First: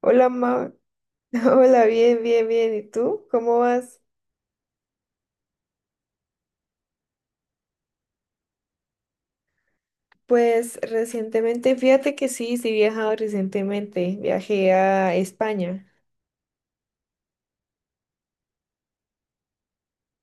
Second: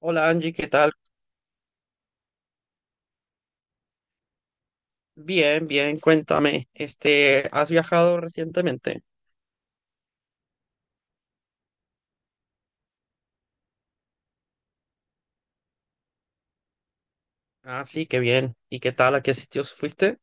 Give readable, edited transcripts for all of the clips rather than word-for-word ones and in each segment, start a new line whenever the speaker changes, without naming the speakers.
Hola,
Hola Angie, ¿qué
Ma.
tal?
Hola, bien. ¿Y tú? ¿Cómo vas?
Bien, bien, cuéntame, este, ¿has viajado recientemente?
Pues recientemente, fíjate que sí, sí he viajado recientemente. Viajé a España.
Ah, sí, qué bien. ¿Y qué tal? ¿A qué sitios fuiste?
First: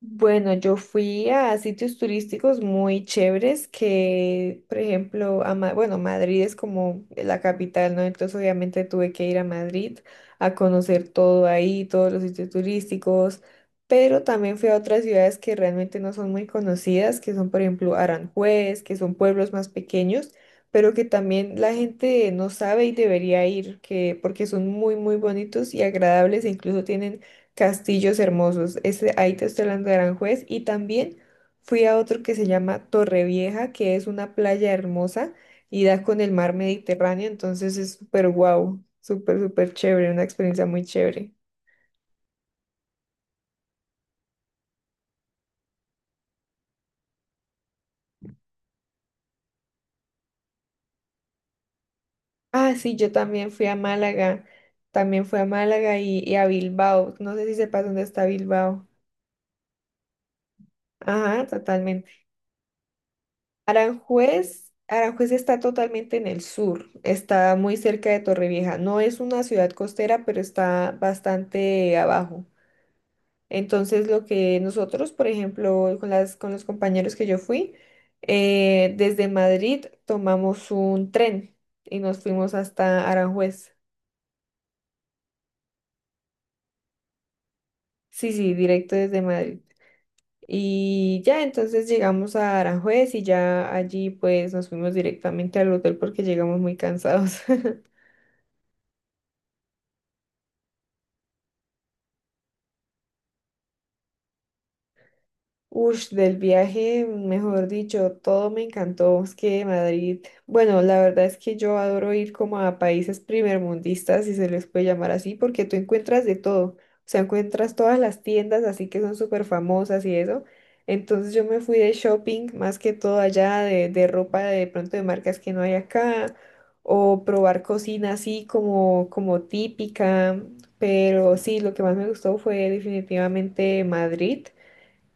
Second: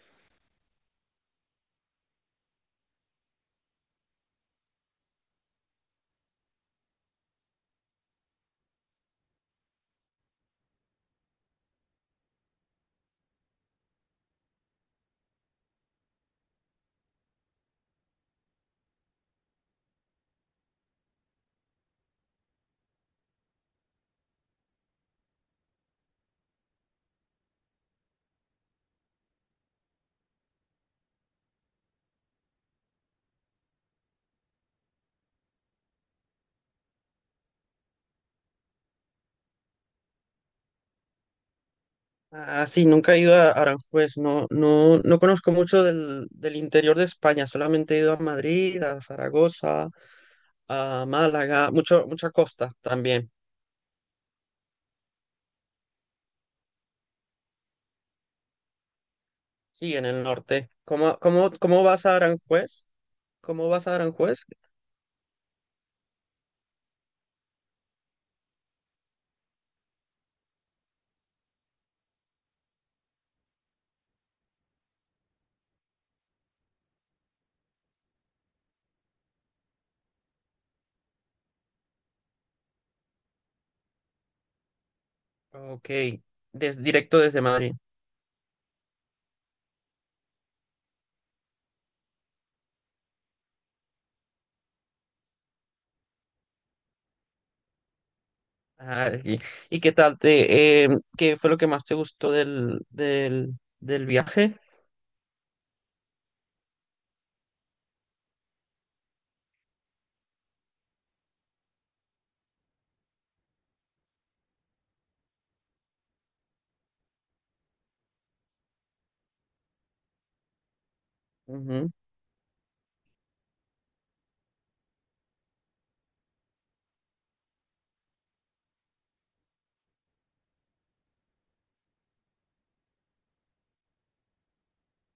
Bueno, yo fui a sitios turísticos muy chéveres que, por ejemplo, bueno, Madrid es como la capital, ¿no? Entonces obviamente tuve que ir a Madrid a conocer todo ahí, todos los sitios turísticos, pero también fui a otras ciudades que realmente no son muy conocidas, que son, por ejemplo, Aranjuez, que son pueblos más pequeños, pero que también la gente no sabe y debería ir, porque son muy bonitos y agradables, e incluso tienen castillos hermosos. Ese, ahí te estoy hablando de Aranjuez. Y también fui a otro que se llama Torrevieja, que es una playa hermosa y da con el mar Mediterráneo. Entonces es súper guau, súper chévere, una experiencia muy chévere.
Ah, sí, nunca he ido a Aranjuez, no, no, no conozco mucho del interior de España, solamente he ido a Madrid, a Zaragoza, a Málaga, mucha costa
Ah, sí, yo
también,
también fui a Málaga. También fui a Málaga y a Bilbao. No sé si sepas dónde está Bilbao.
sí, en el norte. ¿Cómo,
Ajá,
cómo, cómo vas
totalmente.
a Aranjuez? ¿Cómo vas a Aranjuez?
Aranjuez está totalmente en el sur, está muy cerca de Torrevieja. No es una ciudad costera, pero está bastante abajo. Entonces, lo que nosotros, por ejemplo, con los compañeros que yo fui, desde Madrid tomamos un tren y nos fuimos hasta Aranjuez.
Ok, directo desde Madrid.
Sí, sí, directo desde Madrid. Y ya entonces llegamos a Aranjuez y ya allí pues nos fuimos directamente al hotel porque llegamos muy cansados.
Ah, ¿y qué tal qué fue lo que más te gustó del viaje?
Ush, del viaje, mejor dicho, todo me encantó. Es que Madrid, bueno, la verdad es que yo adoro ir como a países primermundistas, si se les puede llamar así, porque tú encuentras de todo. O sea, encuentras todas las tiendas así que son súper famosas y eso. Entonces yo me fui
Ujú.
de shopping más que todo allá, de ropa de pronto de marcas que no hay acá, o probar cocina así como típica. Pero sí, lo que más me gustó fue definitivamente Madrid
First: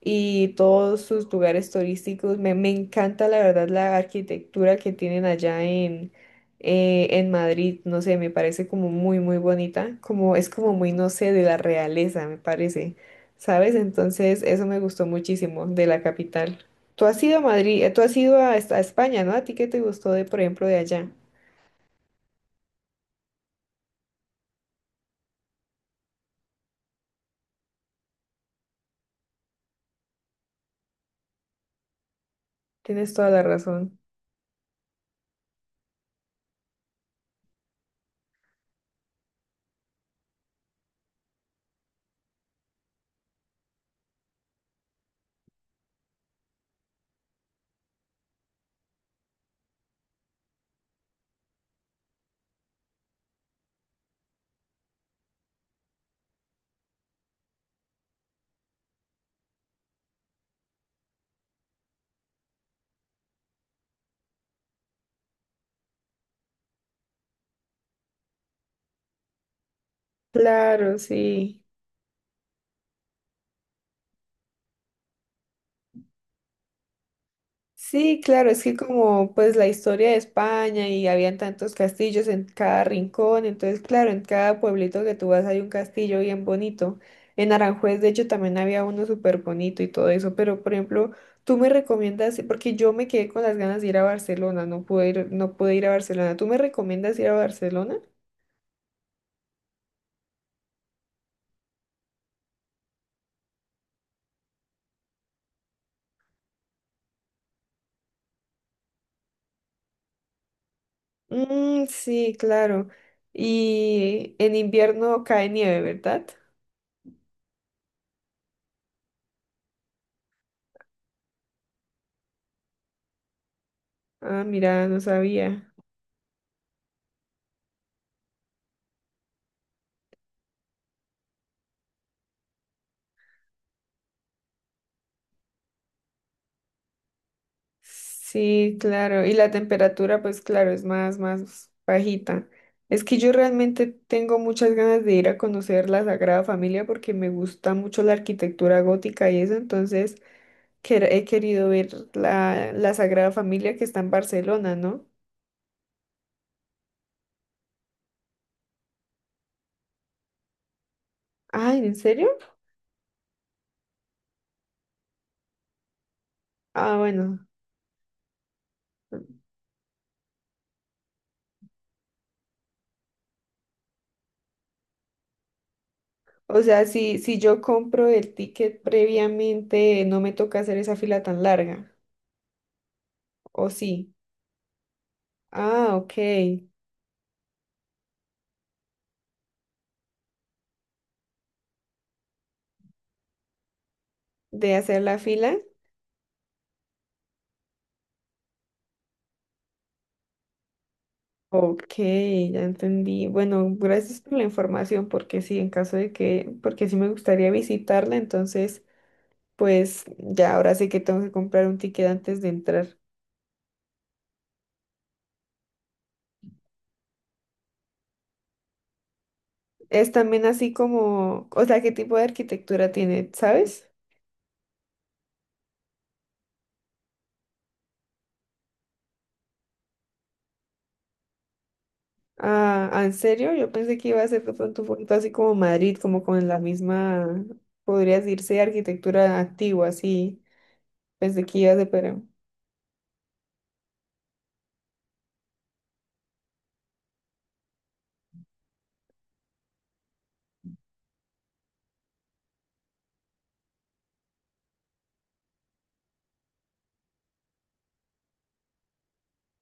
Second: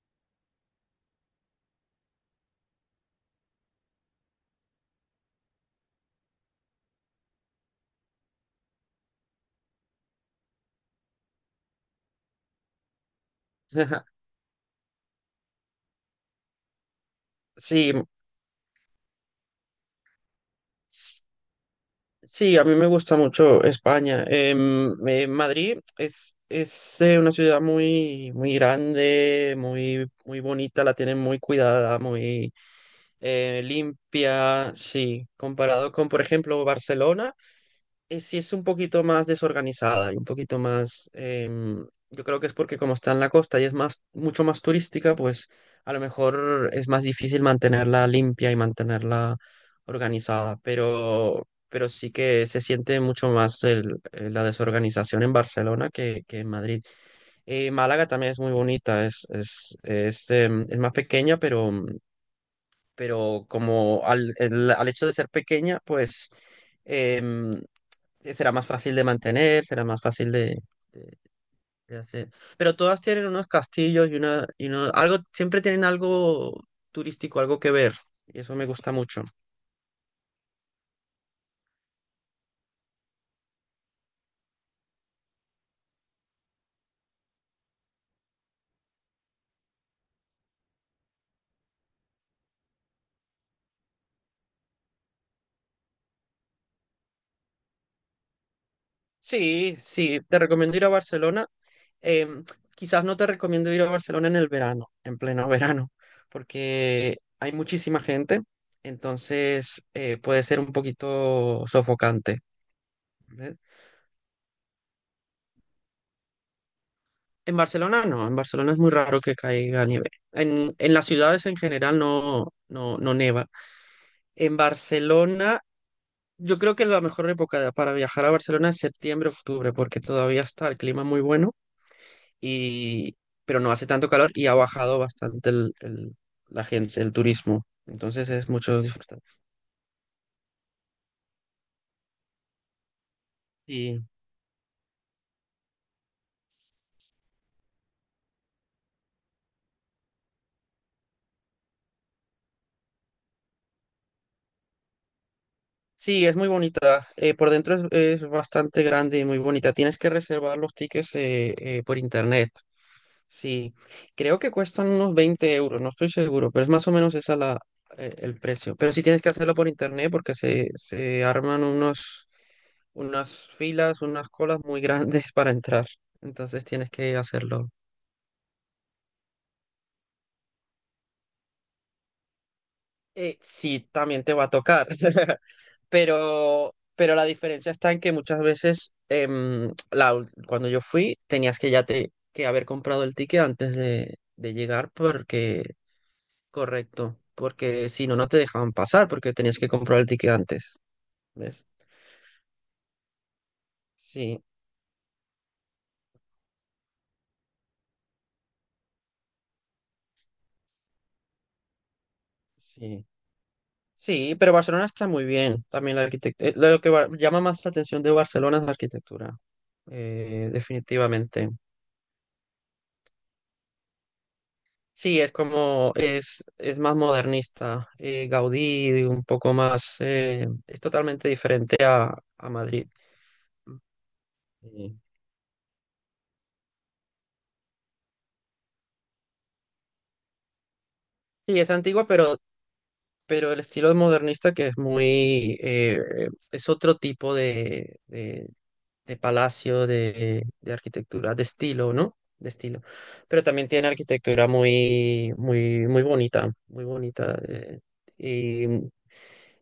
y todos sus lugares turísticos. Me encanta la verdad la arquitectura que tienen allá en Madrid. No sé, me parece como muy bonita. Como es como muy, no sé, de la realeza, me parece. ¿Sabes? Entonces, eso me gustó muchísimo de la capital. Tú has ido a Madrid,
Sí,
tú has ido a España, ¿no? ¿A ti qué te gustó de, por ejemplo, de allá?
s- sí, a mí me gusta mucho España. Madrid es una ciudad muy, muy grande, muy, muy bonita, la tienen muy cuidada, muy
Tienes toda la razón.
limpia, sí, comparado con, por ejemplo, Barcelona. Sí es un poquito más desorganizada y un poquito más, yo creo que es porque como está en la costa y mucho más turística, pues a lo mejor es más difícil mantenerla limpia y mantenerla organizada, pero sí que se siente mucho más la desorganización en Barcelona que en Madrid. Málaga también es muy bonita, es más pequeña, pero al hecho de ser pequeña, pues em, será más fácil de mantener, será más fácil
Claro,
de-
sí.
de hacer. Pero todas tienen unos castillos algo, siempre tienen algo turístico, algo que ver,
Sí,
y
claro,
eso
es
me
que
gusta mucho.
como pues la historia de España y habían tantos castillos en cada rincón, entonces claro, en cada pueblito que tú vas hay un castillo bien bonito. En Aranjuez, de hecho, también había uno súper bonito y todo eso, pero por ejemplo, tú me recomiendas, porque yo me quedé con las ganas de ir a Barcelona, no pude ir a Barcelona. ¿Tú me recomiendas ir a Barcelona?
Sí, sí, te recomiendo ir a Barcelona. Em, quizás no te recomiendo ir a Barcelona en el verano, en pleno verano, porque hay muchísima gente, entonces puede ser un poquito
Mm, sí,
sofocante.
claro.
¿Eh?
Y en invierno cae nieve, ¿verdad?
En Barcelona no, en Barcelona es muy raro que caiga nieve. En las ciudades en general no, no, no neva.
Ah,
En
mira, no
Barcelona,
sabía.
yo creo que la mejor época para viajar a Barcelona es septiembre, octubre, porque todavía está el clima muy bueno, y, pero no hace tanto calor y ha bajado bastante la gente, el turismo. Entonces es
Sí,
mucho disfrutar.
claro. Y la temperatura, pues claro, es más, más bajita. Es que yo realmente
Sí,
tengo muchas ganas de ir a conocer la Sagrada Familia porque me gusta mucho la arquitectura gótica y eso, entonces he querido ver la Sagrada Familia que está en Barcelona, ¿no?
sí, es muy bonita. Por dentro es bastante grande y muy bonita. Tienes que reservar los tickets
Ay, ¿en
por
serio?
internet. Sí, creo que cuestan unos 20 euros, no estoy seguro, pero es más o
Ah,
menos
bueno.
el precio. Pero sí tienes que hacerlo por internet porque se arman unas colas muy grandes para entrar.
O
Entonces
sea,
tienes que
si yo
hacerlo.
compro el ticket previamente, no me toca hacer esa fila tan larga. ¿O
Sí,
sí?
también te va a tocar,
Ah, ok.
pero la diferencia está en que muchas veces cuando yo fui tenías que que haber comprado el ticket antes de
De
llegar
hacer la fila.
porque correcto, porque si no, no te dejaban pasar porque tenías que comprar el ticket antes, ¿ves?
Ok, ya entendí. Bueno, gracias por la
Sí,
información, porque sí, en caso de que, porque sí me gustaría visitarla, entonces, pues ya ahora sé que tengo que comprar un ticket antes de entrar.
sí. Sí, pero Barcelona está muy bien. También la arquitectura, lo que llama más la atención de Barcelona es la arquitectura,
Es también así como,
definitivamente.
o sea, ¿qué tipo de arquitectura tiene, sabes?
Sí, es como, es más modernista. Gaudí, un poco más, es totalmente diferente a Madrid.
Ah, ah, ¿en serio? Yo pensé que iba a ser de pronto un
Sí,
poquito así como Madrid, como con la misma, podría decirse, arquitectura antigua, así. Pensé
sí,
que
es
iba a ser,
antigua,
pero...
pero el estilo modernista que es es otro tipo de palacio, de arquitectura, de estilo, ¿no? De estilo. Pero también tiene arquitectura muy, muy, muy bonita, muy bonita. Y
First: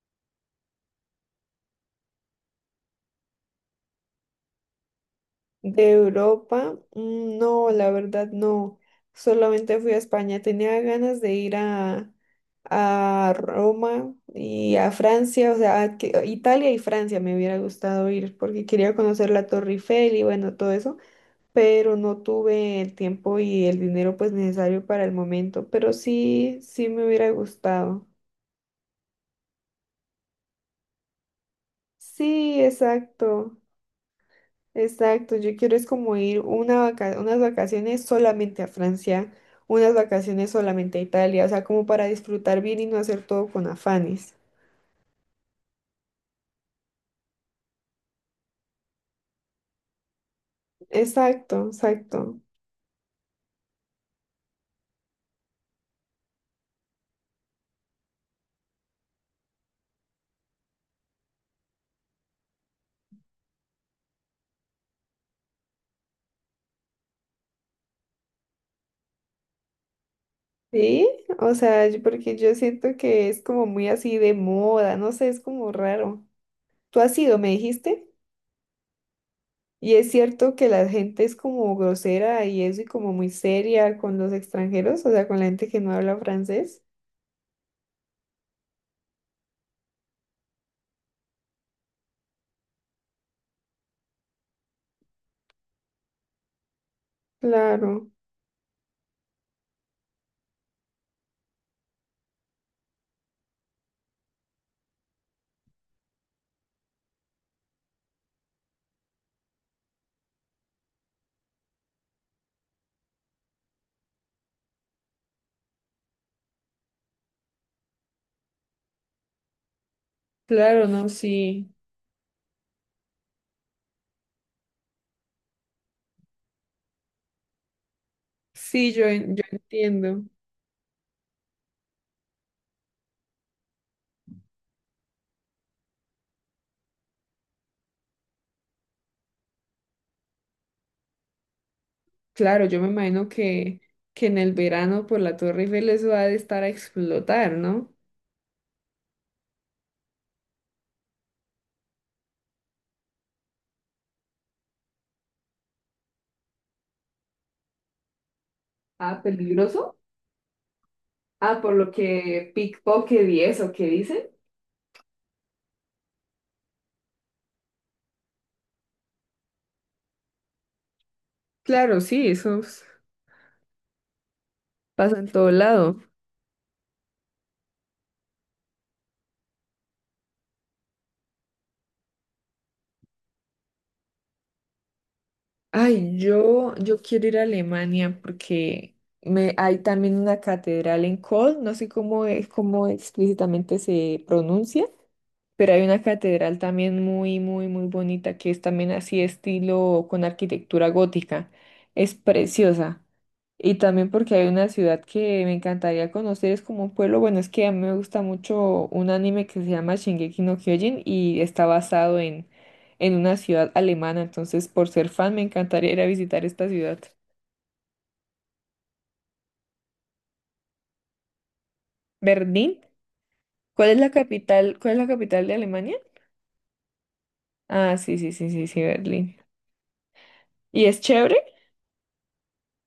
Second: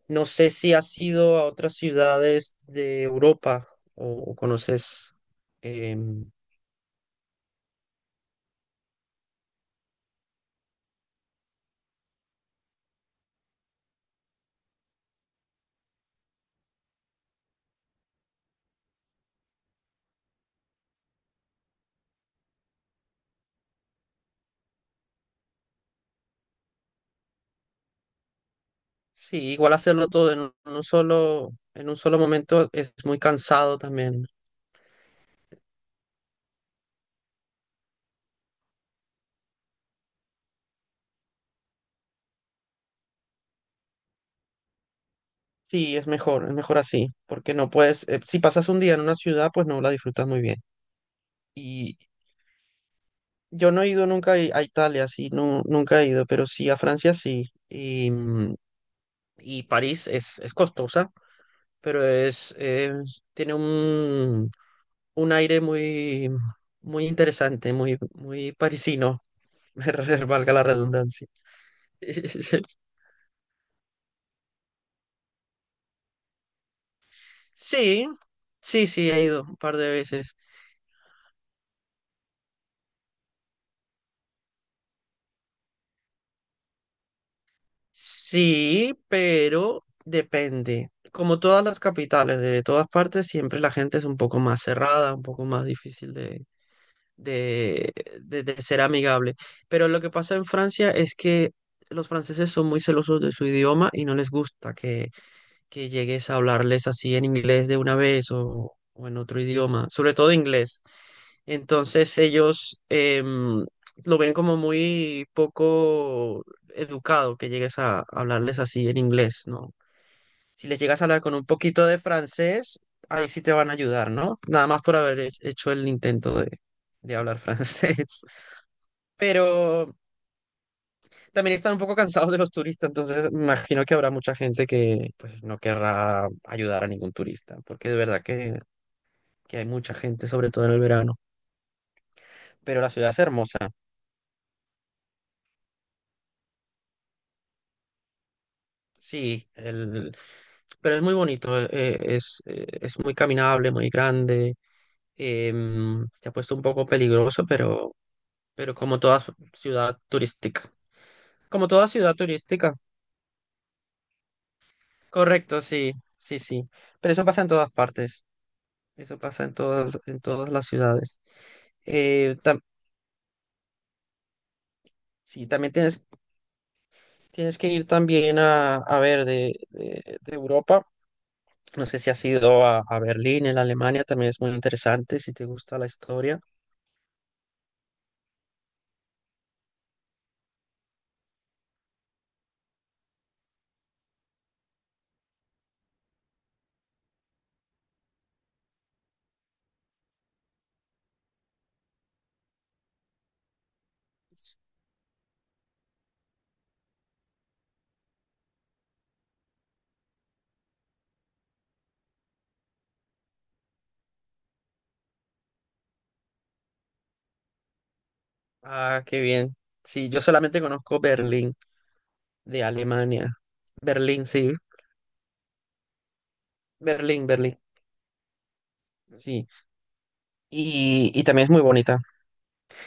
no sé si has ido a otras ciudades de Europa o conoces.
De
em,
Europa, mm, no, la verdad no. Solamente fui a España. Tenía ganas de ir a Roma y a Francia, o sea, a Italia y Francia me hubiera gustado ir porque quería conocer la Torre Eiffel y bueno, todo eso, pero no tuve el tiempo y el dinero pues necesario para el momento, pero sí, sí me hubiera gustado.
sí, igual hacerlo todo en en un solo
Sí,
momento es muy
exacto.
cansado también.
Exacto, yo quiero es como ir unas vacaciones solamente a Francia, unas vacaciones solamente a Italia, o sea, como para disfrutar bien y no hacer todo con afanes.
Sí, es mejor así, porque no puedes, si pasas un día en una ciudad, pues no la disfrutas muy bien.
Exacto, exacto.
Yo no he ido nunca a Italia, sí, no, nunca he ido, pero sí a Francia sí. Y París es costosa, pero tiene un aire muy, muy interesante, muy, muy parisino, valga la
Sí,
redundancia.
o sea, yo- porque yo siento que es como muy así de moda, no sé, es como raro. ¿Tú has ido, me
Sí,
dijiste?
sí, sí, he ido un par de
Y es
veces.
cierto que la gente es como grosera y eso y como muy seria con los extranjeros, o sea, con la gente que no habla francés.
Sí, pero depende. Como todas las capitales de todas partes, siempre la gente es un poco más cerrada, un poco más difícil de,
Claro,
de ser amigable. Pero lo que pasa en Francia es que los franceses son muy celosos de su idioma y no les gusta que llegues a hablarles así en inglés de una vez o en otro idioma, sobre todo inglés. Entonces ellos lo ven como muy poco educado que llegues a hablarles así en inglés, ¿no? Si les
claro,
llegas a
no,
hablar con un
sí.
poquito de francés, ahí sí te van a ayudar, ¿no? Nada más por haber hecho el intento de hablar francés.
Sí, yo, yo
Pero
entiendo.
también están un poco cansados de los turistas, entonces me imagino que habrá mucha gente que pues no querrá ayudar a ningún turista, porque de verdad que hay mucha gente, sobre todo en el verano.
Claro, yo
Pero
me
la ciudad es
imagino
hermosa,
que en el verano por la Torre Eiffel eso ha de estar a explotar, ¿no?
sí, pero es muy bonito, es muy caminable, muy grande, se ha puesto un poco peligroso, pero como
Ah,
toda
peligroso.
ciudad turística.
Ah,
Como
por
toda
lo
ciudad
que
turística,
pickpocket y eso, ¿qué dicen?
correcto, sí, sí, sí. Pero eso pasa en todas partes, eso pasa en todas las ciudades.
Claro, sí,
Eh,
eso
tam-
es- pasa en
sí,
todo
también
lado.
tienes que ir también a ver de Europa. No sé si has ido a Berlín, en Alemania, también es muy interesante si te gusta la
Ay,
historia.
yo quiero ir a Alemania porque me, hay también una catedral en Köln, no sé cómo es, cómo explícitamente se pronuncia. Pero hay una catedral también muy bonita que es también así estilo con arquitectura gótica. Es preciosa. Y también porque hay una ciudad que me encantaría conocer, es como un pueblo, bueno, es que a mí me gusta mucho un anime que se llama Shingeki no Kyojin y está basado en una ciudad alemana, entonces por ser fan me encantaría ir a visitar esta ciudad.
Ah, qué bien. Sí, yo solamente conozco Berlín de
Berlín,
Alemania.
¿cuál es la
Berlín, sí.
capital, cuál es la capital de Alemania?
Berlín, Berlín.
Ah, Berlín.
Sí.
¿Y es
Y
chévere?
también es muy bonita.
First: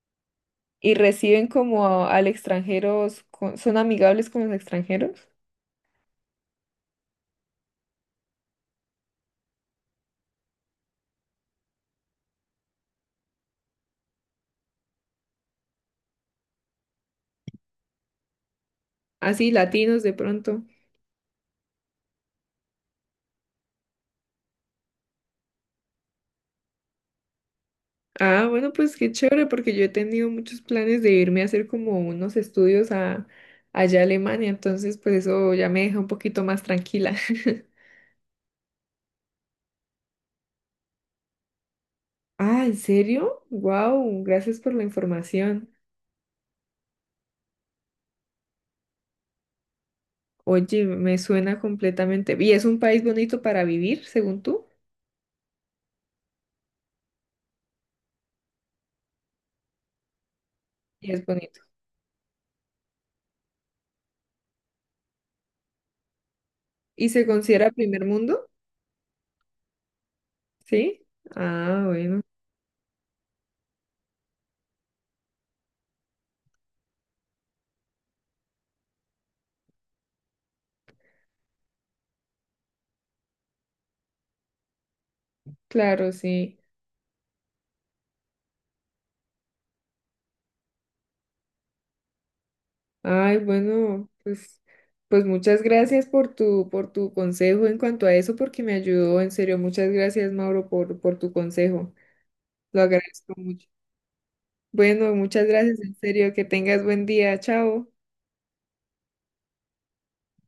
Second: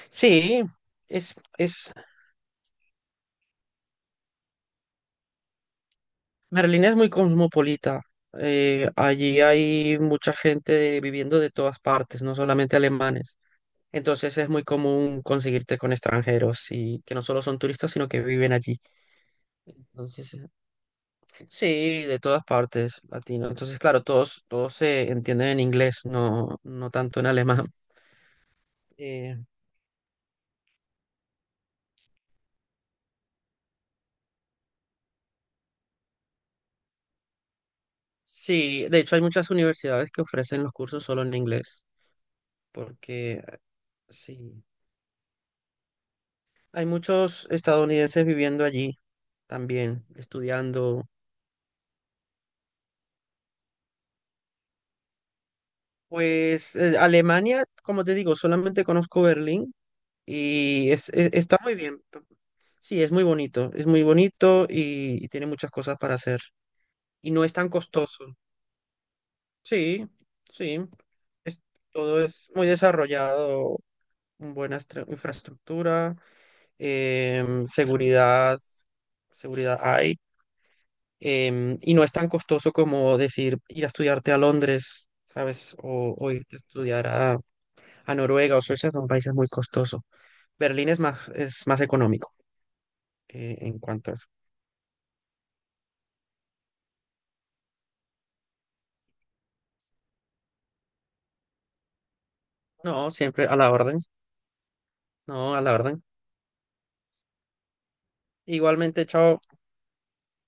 Sí,
Y
es,
reciben como
es,
al extranjeros son amigables con los extranjeros,
Berlín es muy cosmopolita. Allí hay mucha gente viviendo de todas partes, no solamente alemanes. Entonces es muy común conseguirte con extranjeros y que no solo son turistas, sino que viven allí.
así latinos de
Entonces,
pronto.
sí, de todas partes, latino. Entonces, claro, todos se entienden en inglés, no, no tanto en alemán.
Ah, bueno, pues qué
Eh,
chévere, porque yo he tenido muchos planes de irme a hacer como unos estudios a, allá a Alemania, entonces pues eso ya me deja un poquito más tranquila.
sí, de hecho hay muchas universidades que ofrecen los cursos solo en inglés,
Ah, ¿en
porque
serio? Wow, gracias
sí,
por la información.
hay muchos estadounidenses viviendo allí también,
Oye,
estudiando.
me suena completamente. ¿Y es un país bonito para vivir, según tú?
Pues Alemania, como te digo, solamente conozco Berlín y
Y es
está
bonito.
muy bien. Sí, es muy bonito y tiene muchas cosas para hacer.
¿Y se
Y no es tan
considera primer
costoso.
mundo?
Sí, sí,
Sí.
es-
Ah,
todo
bueno,
es muy desarrollado, buena infraestructura, seguridad, seguridad hay. Y no es tan costoso como decir ir a estudiarte a Londres, ¿sabes?
claro,
O irte
sí.
a estudiar a Noruega o Suecia, son países muy costosos. Berlín es más, económico
Ay,
en
bueno,
cuanto a eso.
pues, pues muchas gracias por tu consejo en cuanto a eso, porque me ayudó, en serio, muchas gracias, Mauro, por tu consejo. Lo
No,
agradezco
siempre a
mucho.
la orden.
Bueno,
No,
muchas
a la
gracias, en
orden.
serio, que tengas buen día, chao.
Igualmente, chao.